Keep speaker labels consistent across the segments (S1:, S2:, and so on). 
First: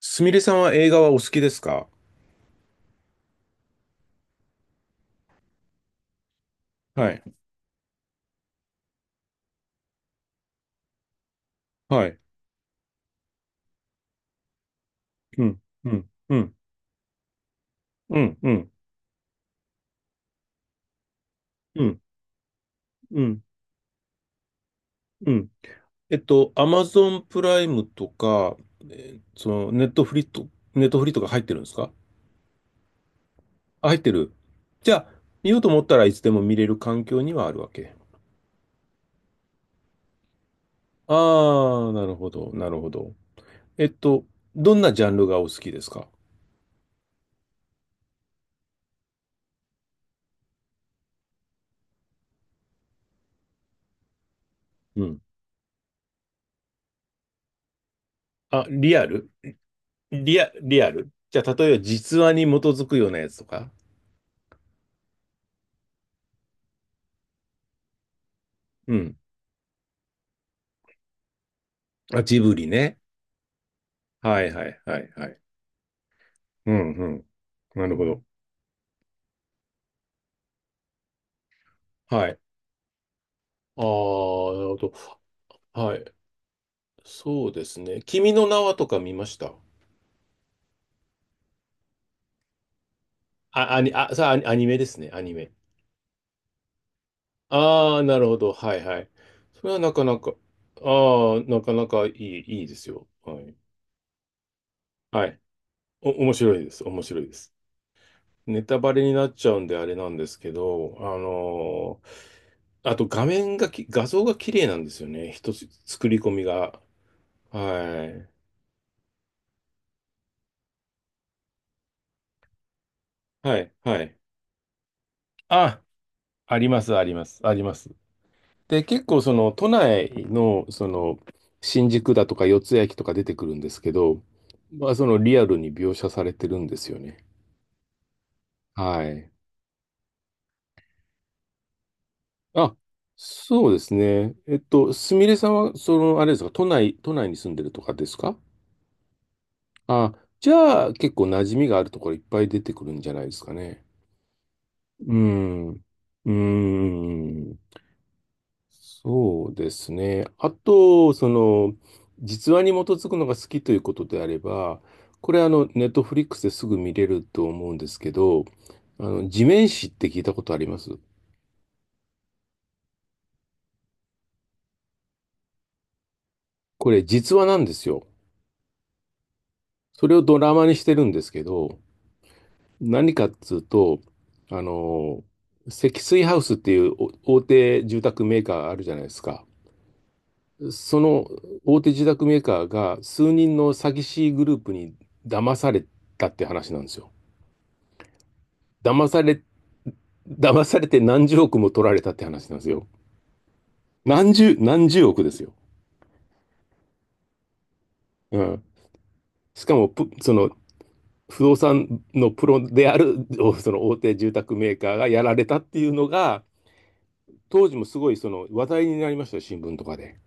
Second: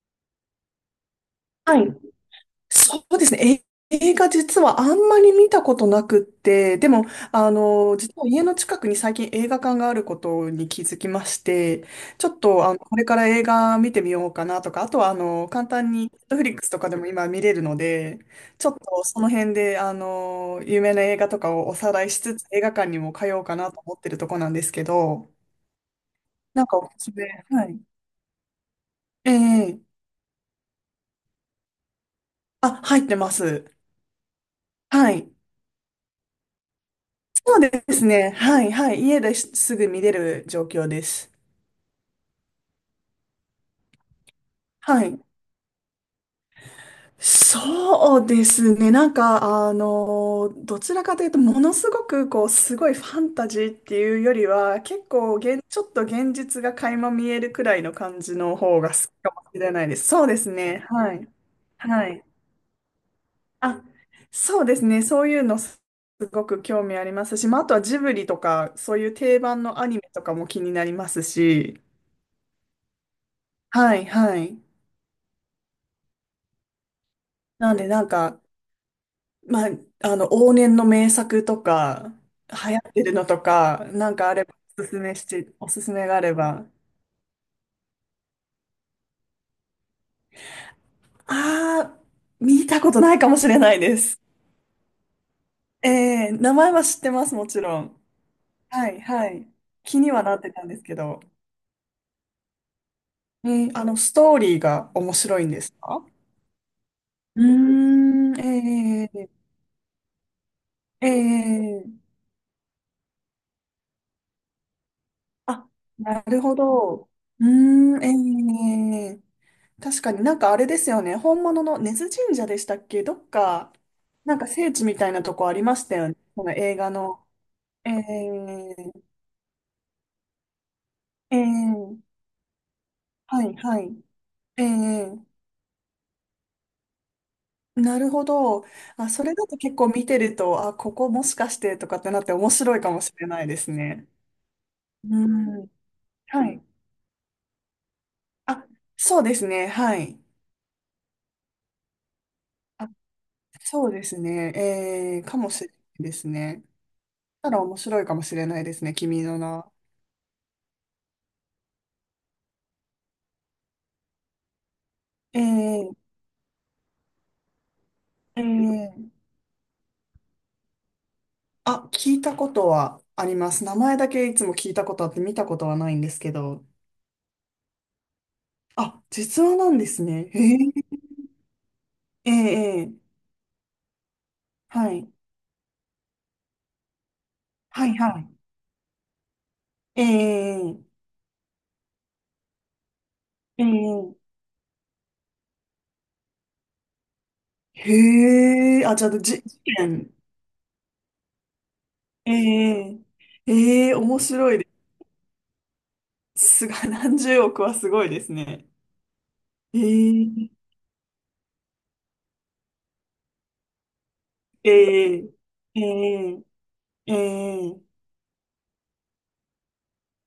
S1: すみれさんは映画はお好きです
S2: は
S1: か？
S2: い。そうですね。映画実はあんまり見たことなくって、でも、
S1: はい。
S2: 実は家の近くに最近映画館があることに気づきまして、
S1: はい。
S2: ちょっと、これから映画見てみようかなとか、あとは、
S1: うん。
S2: 簡
S1: う
S2: 単に
S1: ん。うん。
S2: Netflix とかでも今見れるので、
S1: うん。う
S2: ちょ
S1: ん。
S2: っとその辺で、有名な映画とかをお
S1: う
S2: さ
S1: ん。
S2: らいしつつ、映画館にも
S1: う
S2: 通お
S1: ん。
S2: うかなと思ってるとこなんですけど、
S1: うん。
S2: な
S1: ア
S2: んか
S1: マ
S2: おす
S1: ゾ
S2: すめ、
S1: ンプラ
S2: は
S1: イ
S2: い。
S1: ムとか、
S2: え
S1: その、
S2: え
S1: ネットフリと、ネットフリとか入ってるんですか？
S2: あ、入ってます。
S1: あ、入ってる。じゃあ、
S2: はい。
S1: 見ようと思ったらいつでも見れる環境にはあ
S2: そ
S1: る
S2: う
S1: わ
S2: で
S1: け？
S2: すね。はい、はい。家ですぐ見れる状況です。
S1: ああ、なるほど。なるほど。えっと、どんなジ
S2: は
S1: ャン
S2: い。
S1: ルがお好きですか？
S2: そうですね。なんか、どちらかというと、ものすごく、こう、すごいファンタジーっていうよりは、結
S1: うん。
S2: 構ちょっと現実が垣間見えるくらいの感じの
S1: あ、
S2: 方が好
S1: リ
S2: き
S1: アル。
S2: かもしれないです。そうです
S1: リ
S2: ね。
S1: アル。
S2: はい。
S1: じゃあ、例えば
S2: は
S1: 実
S2: い。
S1: 話に基づくようなやつとか。
S2: あ、そうですね。そういうのすごく興味ありますし、まあ、あとはジブリとか、
S1: う
S2: そういう
S1: ん。
S2: 定番のアニメとかも気になりますし、
S1: あ、ジブリね。
S2: はい、は
S1: はい
S2: い。
S1: はいはいはい。うんうん。
S2: なん
S1: な
S2: で
S1: る
S2: な
S1: ほ
S2: ん
S1: ど。
S2: か、まあ、往年の名作とか、
S1: はい。
S2: 流行ってるのと
S1: ああ、
S2: か、なんかあれば、
S1: なるほ
S2: おす
S1: ど。
S2: すめして、おすす
S1: はい。
S2: めがあれば。
S1: そうですね。「君の名は」とか見ました？
S2: あー、見たことないかもしれな
S1: あ、
S2: いです。
S1: アニメですね。アニメ。
S2: 名前は知ってます、もちろ
S1: あ
S2: ん。
S1: あ、なるほど。はい
S2: は
S1: は
S2: い、
S1: い。
S2: はい。
S1: それはな
S2: 気
S1: か
S2: に
S1: な
S2: はな
S1: か、
S2: ってたんですけど。
S1: ああ、なかなかいいですよ。はい。
S2: ストーリーが面
S1: はい。
S2: 白いんですか？
S1: 面白いです。面白いで
S2: うー
S1: す。
S2: ん、
S1: ネタバレ
S2: え
S1: に
S2: ー、
S1: な
S2: え
S1: っちゃうんであれなんですけど、
S2: ー、え
S1: あと画像が綺麗なんですよね。一つ、
S2: あ、
S1: 作り
S2: な
S1: 込
S2: る
S1: み
S2: ほ
S1: が。
S2: ど。うー
S1: はい。
S2: ん、えー、確かになんかあれですよね。本物の根津神社でしたっけどっ
S1: は
S2: か、
S1: い、はい。
S2: なんか聖地みたいなとこありま
S1: あ、
S2: したよね。この
S1: あり
S2: 映
S1: ま
S2: 画
S1: す、あり
S2: の。
S1: ます、ありま
S2: え
S1: す。
S2: ー、
S1: で、結構その都内の、その、
S2: え
S1: 新
S2: ー、
S1: 宿だとか四ツ谷駅とか出て
S2: は
S1: くる
S2: い、
S1: んです
S2: は
S1: け
S2: い。
S1: ど、
S2: え
S1: まあその
S2: え、
S1: リアルに描写されてるんですよね。
S2: なるほど。
S1: は
S2: あ、そ
S1: い。
S2: れだと結構見てると、あ、ここもしかしてとかってなって面
S1: あ、
S2: 白いかもしれないで
S1: そ
S2: す
S1: うです
S2: ね。
S1: ね。すみ
S2: う
S1: れさん
S2: ん。
S1: は、その、あれですか、
S2: はい。
S1: 都内に住んでるとかですか？
S2: あ、そうですね。は
S1: あ、
S2: い。
S1: じゃあ結構馴染みがあるところいっぱい出てく
S2: あ、
S1: るんじゃないですかね。
S2: そうですね。
S1: う
S2: ええかもし
S1: ん。
S2: れな
S1: う
S2: いですね。
S1: ー
S2: たら
S1: ん。
S2: 面白いかもしれないですね。君の
S1: そ
S2: 名
S1: うで
S2: は。
S1: すね。あと、その、実話に基づくのが好きということであれば、これあの、ネッ
S2: え
S1: ト
S2: え
S1: フリックスですぐ見れると思うんですけど、あ
S2: ええ、
S1: の、地面師って聞いたことあります？
S2: あ、聞いたことはあります。名前だけいつも聞いたことあって見たことはないんですけど。
S1: これ実話なんですよ。
S2: あ、実話なんです
S1: それを
S2: ね。
S1: ドラ
S2: へえ、
S1: マにしてるんですけど、
S2: ええ、え
S1: 何
S2: え、
S1: かっつうと、あ
S2: はい。
S1: の、積水ハウスっていう大手
S2: はい、
S1: 住
S2: は
S1: 宅
S2: い。
S1: メーカーあるじゃないですか。
S2: ええ、
S1: その大手住宅メーカーが数人
S2: ええ、
S1: の詐欺師グループに騙されたって話なんですよ。
S2: へえ、あ、じ
S1: 騙
S2: ゃあ、
S1: され、
S2: 事件。
S1: 騙されて何十億も取られたって
S2: え
S1: 話なんですよ。
S2: え、ええ、面白いで
S1: 何十億ですよ。
S2: す。何十億はすごいです
S1: うん。
S2: ね。
S1: しか
S2: え
S1: もプ、ぷその、
S2: え、
S1: 不動産のプロである、その大手住宅
S2: え
S1: メーカーがや
S2: え、
S1: られたって
S2: え
S1: いうの
S2: え、
S1: が、
S2: え
S1: 当時
S2: え、
S1: もすごいその話題になりましたよ、新聞とかで。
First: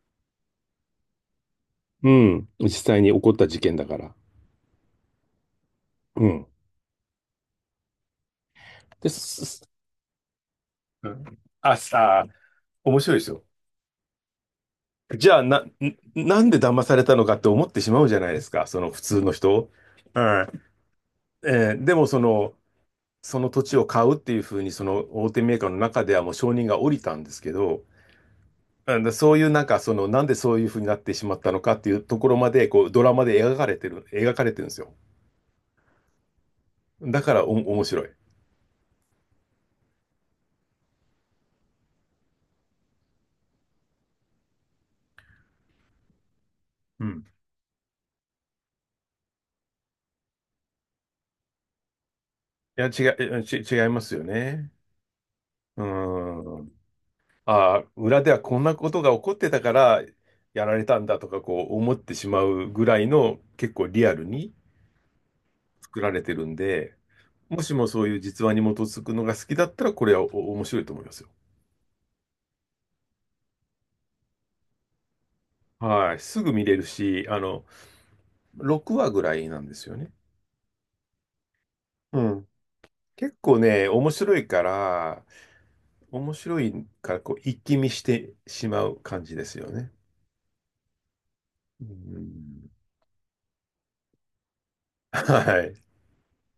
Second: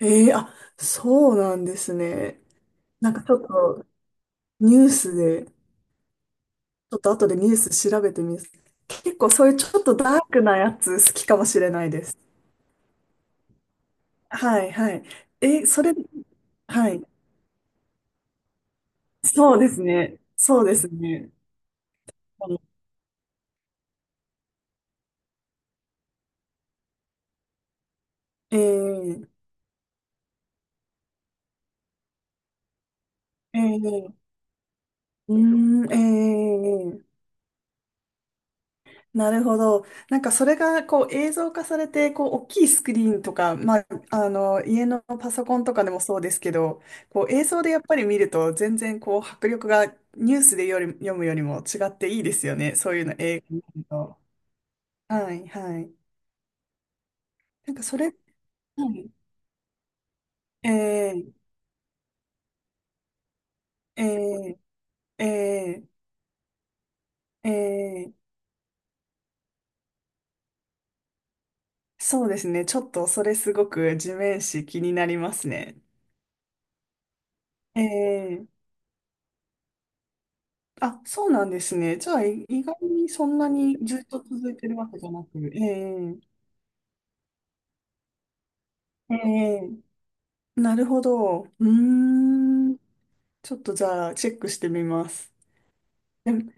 S2: ええ、あ、そうなんです
S1: う
S2: ね。
S1: ん。実際
S2: な
S1: に
S2: ん
S1: 起
S2: か
S1: こ
S2: ち
S1: っ
S2: ょ
S1: た
S2: っ
S1: 事件
S2: と
S1: だから。
S2: ニュースで、
S1: うん。
S2: ちょっと後でニュース調べてみます。
S1: で、
S2: 結構
S1: す
S2: そういうち
S1: す
S2: ょっとダークなやつ
S1: う
S2: 好きか
S1: ん
S2: もしれ
S1: あ、
S2: ないです。
S1: さあ、面白いですよ。
S2: はいはい。
S1: じゃあ、
S2: それ、
S1: なんで騙
S2: は
S1: され
S2: い。
S1: たのかって思ってしまうじゃないですか、その普通の
S2: そうで
S1: 人。
S2: すね。
S1: うん。
S2: そうですね。
S1: でも、そ
S2: え
S1: の、
S2: の
S1: その土地を買うっていうふうに、その大手メーカーの中ではもう承認が下りたんですけど、
S2: え
S1: うんだ
S2: ー、
S1: そういうなんか、その、なんでそういうふうになってしまったのかっていうところまで、こう、ドラマで描
S2: え
S1: かれてる、
S2: ー、
S1: 描かれてるんですよ。
S2: うーん、ー、
S1: だから面白い。
S2: なるほど。なんかそれがこう映像化されて、こう大きいスクリーンとか、まあ、あの家のパソコンとかでもそうですけど、
S1: うん。
S2: こう映像でやっぱり見ると全然こう迫力がニュースでより読むよりも違っていいですよね。
S1: いや、
S2: そういうの映画見
S1: 違
S2: る
S1: います
S2: と。
S1: よね。
S2: はいは
S1: う
S2: い。
S1: ん。
S2: なん
S1: あ
S2: か
S1: あ、
S2: それ、は
S1: 裏ではこんなこと
S2: い、
S1: が起こってたからやられたんだとか
S2: え
S1: こう思ってしまうぐらいの結構リアルに
S2: えええ
S1: 作られてるんで、
S2: え
S1: もしもそう
S2: え
S1: いう
S2: え
S1: 実話に基づくのが好きだったらこれは面白いと思いますよ。
S2: そうですね。ちょっとそれすごく地面師気になりますね。
S1: はい。すぐ見れるし、あの、
S2: ええ。
S1: 6話ぐらいなんですよね。
S2: あ、そうなんですね。じゃ
S1: う
S2: あ、
S1: ん。
S2: 意外にそん
S1: 結
S2: な
S1: 構
S2: に
S1: ね、
S2: ずっ
S1: 面
S2: と
S1: 白い
S2: 続い
S1: か
S2: てるわけじゃ
S1: ら、
S2: なく、え
S1: 面
S2: え、
S1: 白いからこう一気見してしまう
S2: え
S1: 感じですよ
S2: え、
S1: ね。
S2: なるほど。うー
S1: うん。
S2: ん。ちょっとじゃあ、チェックしてみます。
S1: はい。
S2: でも、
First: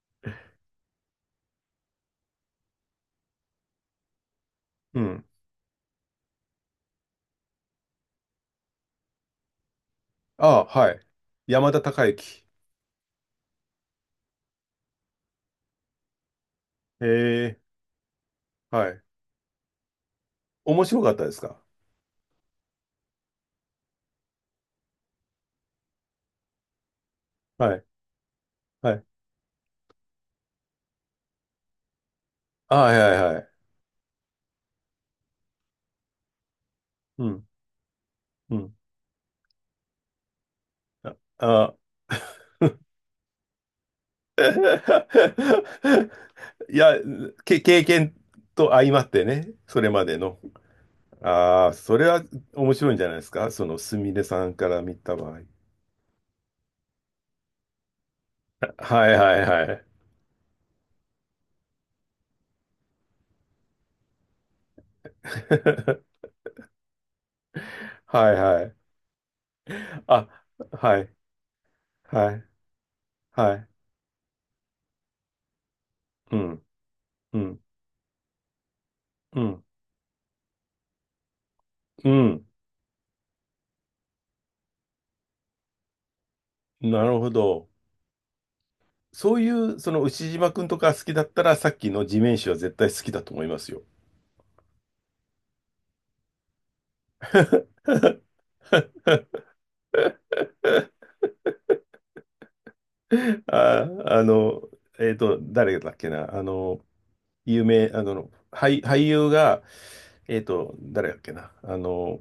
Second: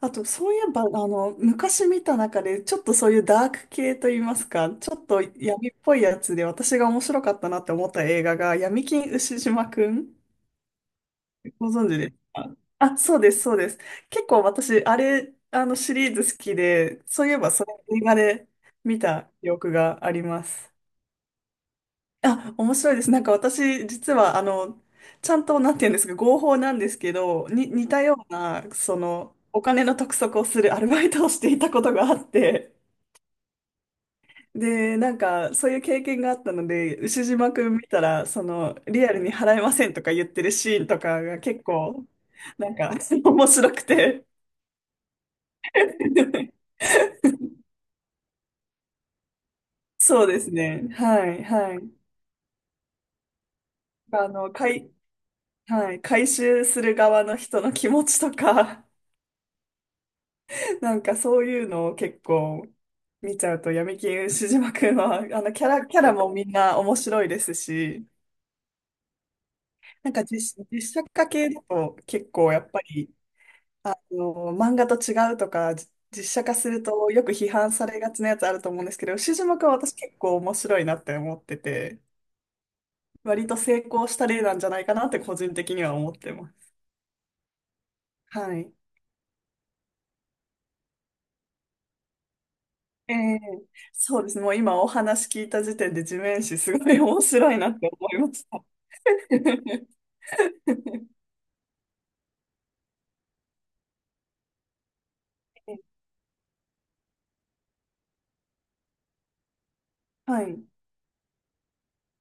S2: あと、そういえば、昔見た中で、ちょっとそういうダーク系といいますか、ち
S1: う
S2: ょっと
S1: ん。
S2: 闇っぽいやつで、私が面白かったなって思った映画が、闇金牛島くん。
S1: ああ、はい。山
S2: ご
S1: 田
S2: 存知
S1: 孝
S2: です
S1: 之。
S2: か？あ、そうです、そうです。結構私、あれ、あのシリーズ好きで、
S1: へ
S2: そういえば
S1: え、
S2: それ映画で
S1: は
S2: 見
S1: い。
S2: た記憶があります。
S1: 面白かったですか？
S2: あ、面白いです。なんか私、実は、ちゃんと、なんて言うんですか、合法なんですけど、
S1: はい。
S2: 似たような、
S1: は
S2: そ
S1: い。
S2: の、お金の督促をするアルバイトをしていたことがあっ
S1: あ、
S2: て、
S1: はいはいはい。
S2: で、なんか、そういう経験があったので、牛
S1: うん。
S2: 島くん見たら、そ
S1: うん。
S2: の、リアルに払えませんとか言ってるシーンと
S1: あ、
S2: かが結
S1: あ。
S2: 構、なんか、面白くて。
S1: いや、経験と相まってね、それまで
S2: そう
S1: の。
S2: ですね。はい、
S1: あ
S2: は
S1: あ、
S2: い。
S1: それは面白いんじゃないですか、そのすみれ
S2: あ
S1: さ
S2: の、
S1: んから
S2: 回、
S1: 見た場合。
S2: はい、回収する側の人の気持ちとか、
S1: はいはいはい。
S2: なんかそういうのを結構見ちゃうと、闇金牛島くんは、キャラ もみんな面白いですし、
S1: はいはい。
S2: なんか
S1: あ、
S2: 実
S1: は
S2: 写
S1: い、
S2: 化系だと結
S1: はい、
S2: 構やっぱり、
S1: はい。
S2: 漫画と違うとか、実
S1: う
S2: 写化
S1: ん、
S2: するとよく
S1: う
S2: 批
S1: ん、
S2: 判されがちなやつあると思うんですけど、牛
S1: う
S2: 島
S1: ん、
S2: 君は私結構面白いなって思ってて、
S1: うん。
S2: 割と成功した例なんじゃないかなって個人的には思ってます。
S1: なるほど。
S2: はい。
S1: そういう、その牛島くんとか好きだったら、さっきの地面師は絶対好き
S2: え
S1: だと
S2: え、
S1: 思いますよ。
S2: そうですね。もう今お話聞いた時点で地面師すごい面白いなって思いました。
S1: あ、誰だっけな、有名、俳優が、
S2: はい。
S1: 誰だっけな、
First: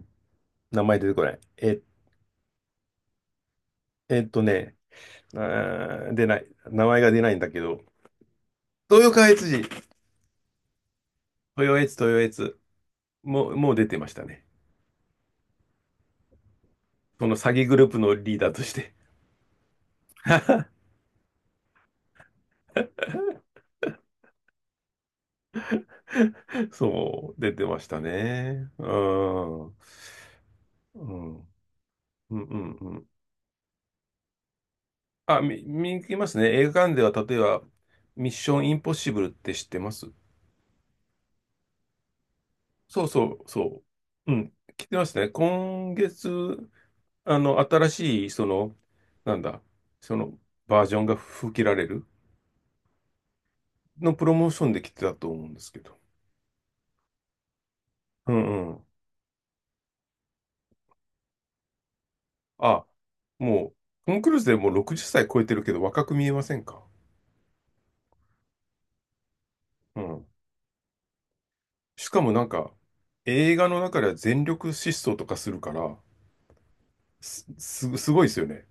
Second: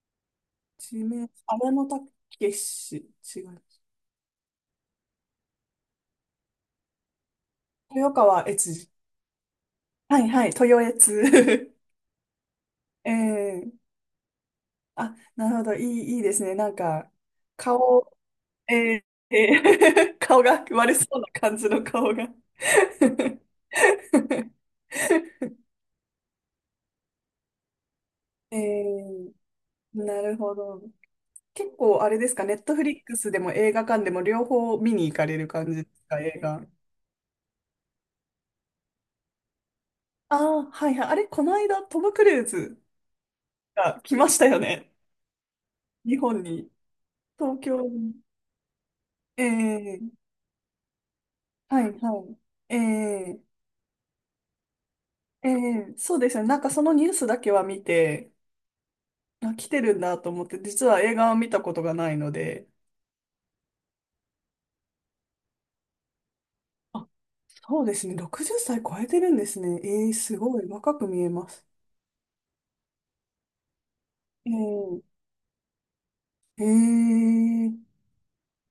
S1: 名前
S2: 地
S1: 出てこ
S2: 面
S1: な
S2: 師、
S1: い。
S2: 荒野武し、違う。
S1: えっとね、出ない。名前が出ないんだけど、
S2: 豊川悦司。
S1: 豊川悦司、
S2: はいはい、豊悦。
S1: 豊悦、豊悦、もう、も
S2: え
S1: う出
S2: え、
S1: てましたね。
S2: あ、なるほど。いい、いいですね。なんか、
S1: その詐欺グループの
S2: 顔、
S1: リーダーとして。
S2: えーえ顔が悪そうな感じの顔が
S1: そう、出てました
S2: え
S1: ね。う
S2: ー
S1: ん。うん、
S2: なるほど。
S1: うん、うん、
S2: 結構あれで
S1: う
S2: すか、ネットフリッ
S1: ん。
S2: クスでも映画館でも両方見に行かれ
S1: あ、
S2: る感じで
S1: 見に
S2: す
S1: 行き
S2: か、
S1: ます
S2: 映
S1: ね。
S2: 画。
S1: 映画館では、例えば、ミッションインポッシブルって知ってます？
S2: ああ、はいはい。あれ、この間、トム・クルーズ
S1: そうそう、そ
S2: が来ま
S1: う。う
S2: した
S1: ん、
S2: よ
S1: 来
S2: ね。
S1: てますね。今
S2: 日本
S1: 月、
S2: に。東京
S1: 新
S2: に。
S1: しい、その、なんだ、
S2: え
S1: そ
S2: え、
S1: の、バージョンが吹き切ら
S2: は
S1: れ
S2: い
S1: る
S2: はい。
S1: のプロモーションで来てたと思う
S2: え
S1: んですけど。
S2: そうですよね。なんかそのニュースだけは見
S1: う
S2: て、
S1: んうん。
S2: あ、来てるんだと思って、実は映画は見たことがないので、
S1: あ、もう、トム・クルーズでもう60歳超えてるけど若く見えませんか？
S2: あ、そうですね。60歳超えてるんですね。
S1: う
S2: ええ、
S1: ん。
S2: すごい。若く見えます。
S1: しかもなんか、映画の中では全
S2: え
S1: 力疾走とかするから、
S2: え、ええ、
S1: すごいですよね。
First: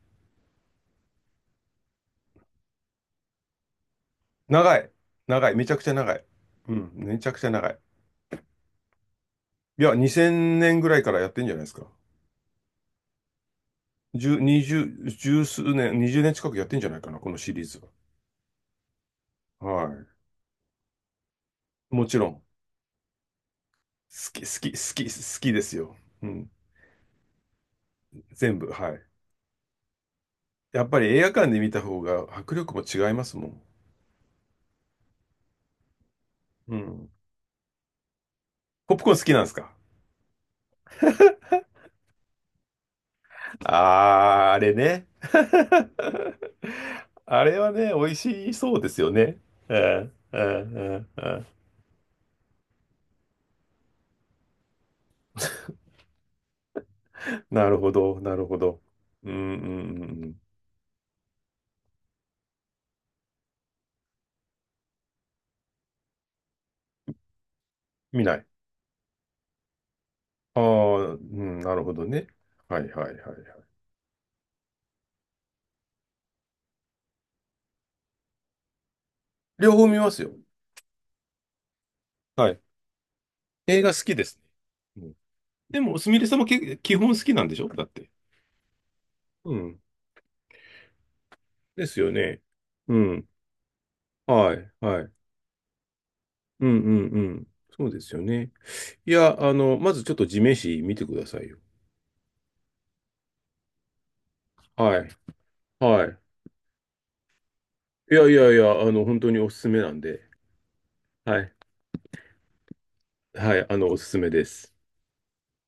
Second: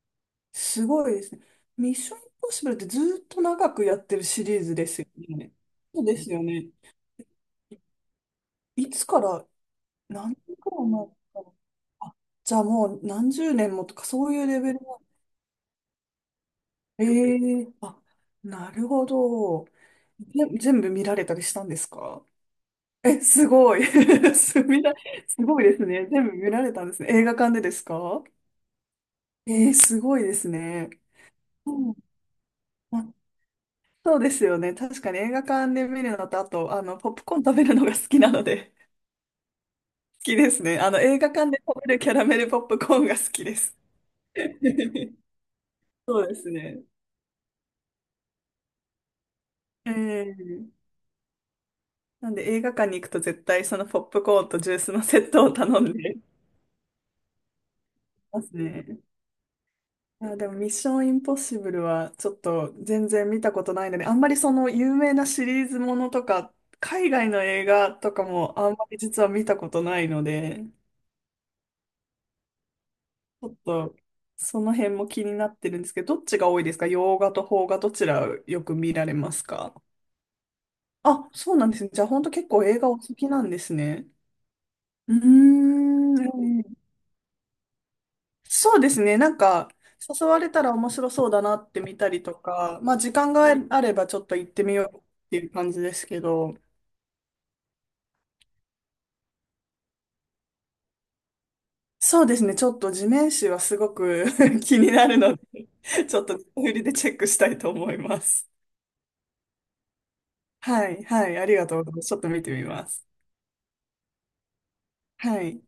S2: すごいですね。ミッションインポッシブルってずっと長くやってるシリーズ
S1: 長
S2: で
S1: い。
S2: すよ
S1: 長
S2: ね。
S1: い。めちゃくちゃ
S2: そう
S1: 長
S2: で
S1: い。
S2: すよね。
S1: うん。めちゃくちゃ長い。
S2: いつから、
S1: いや、
S2: 何年
S1: 2000
S2: くら
S1: 年
S2: い
S1: ぐらい
S2: 前
S1: か
S2: か
S1: らやっ
S2: ら。
S1: てんじゃないですか。
S2: あ、じゃあもう何十年もとか、そう
S1: 十、
S2: いうレ
S1: 二
S2: ベル。
S1: 十、十数年、20年近くやってんじゃない
S2: え
S1: かな、このシリー
S2: え、
S1: ズ
S2: あ、なるほ
S1: は。
S2: ど。
S1: は
S2: 全部見られたりしたんです
S1: い。もち
S2: か？
S1: ろん、好
S2: え、すごい。
S1: き、好き、好
S2: す
S1: き、
S2: みだ
S1: 好
S2: す
S1: き
S2: ご
S1: で
S2: い
S1: す
S2: です
S1: よ。
S2: ね。全
S1: う
S2: 部見
S1: ん。
S2: られたんですね。映画館でですか？
S1: 全部、はい。
S2: えー、すごいです
S1: やっ
S2: ね。
S1: ぱり映画館で見た
S2: うん、
S1: 方が迫力も違
S2: あ、
S1: いますもん。
S2: そうですよね。確かに映画館で見るのと、あと、
S1: うん。
S2: ポップコーン食べるのが好きなので、
S1: ポップコーン好きなんですか？
S2: 好きですね。映画館で食べるキャラメルポップコーンが好きです。
S1: あー、あれね。
S2: そうです ね。
S1: あれはね、美味しそうですよね。う
S2: え
S1: ん、うん、
S2: ー
S1: うん、うん。
S2: なんで映画館に行くと絶対そのポップコーンとジュースのセットを頼んで
S1: なるほど、な
S2: ま
S1: る
S2: す
S1: ほど。
S2: ね。
S1: うん、うん、うん
S2: い
S1: う
S2: や、
S1: ん。
S2: でもミッションインポッシブルはちょっと全然見たことないので、あんまりその有名なシリーズものとか、海外の映画と
S1: 見
S2: か
S1: ない。
S2: もあんまり実は見たことないの
S1: あ
S2: で、
S1: あ、うん、なるほどね。はい、はい、はい、は
S2: ちょっ
S1: い。
S2: とその辺も気になってるんですけど、どっちが多いですか？洋画と邦画どちらよく見られます
S1: 両
S2: か？
S1: 方見ますよ。
S2: あ、そうなんですね。じゃあ本当結
S1: はい。
S2: 構映画お好きなんです
S1: 映画好
S2: ね。
S1: きですね。うん。
S2: うー
S1: でも、すみれさんも
S2: ん。
S1: 基本好きなんでしょだって。
S2: そうですね。なん
S1: う
S2: か、
S1: ん。
S2: 誘われたら面白そうだなって
S1: で
S2: 見
S1: す
S2: た
S1: よ
S2: りと
S1: ね。
S2: か、ま
S1: う
S2: あ時
S1: ん。
S2: 間があればちょっと行っ
S1: は
S2: て
S1: い、
S2: みよう
S1: はい。
S2: っていう感じですけど、
S1: うん、うん、うん。そうですよね。いや、まずちょっと地面師見てくださいよ。
S2: そうですね。ちょっと地面師はすごく 気に
S1: は
S2: な
S1: い、
S2: るので、
S1: は
S2: ち
S1: い。
S2: ょっと振りでチェックしたいと思い
S1: い
S2: ま
S1: やい
S2: す。
S1: やいや、本当におすすめなんで。
S2: はい、はい、
S1: は
S2: あ
S1: い、
S2: りがとうございます。ちょっと見てみます。
S1: はい、おすすめです。
S2: はい。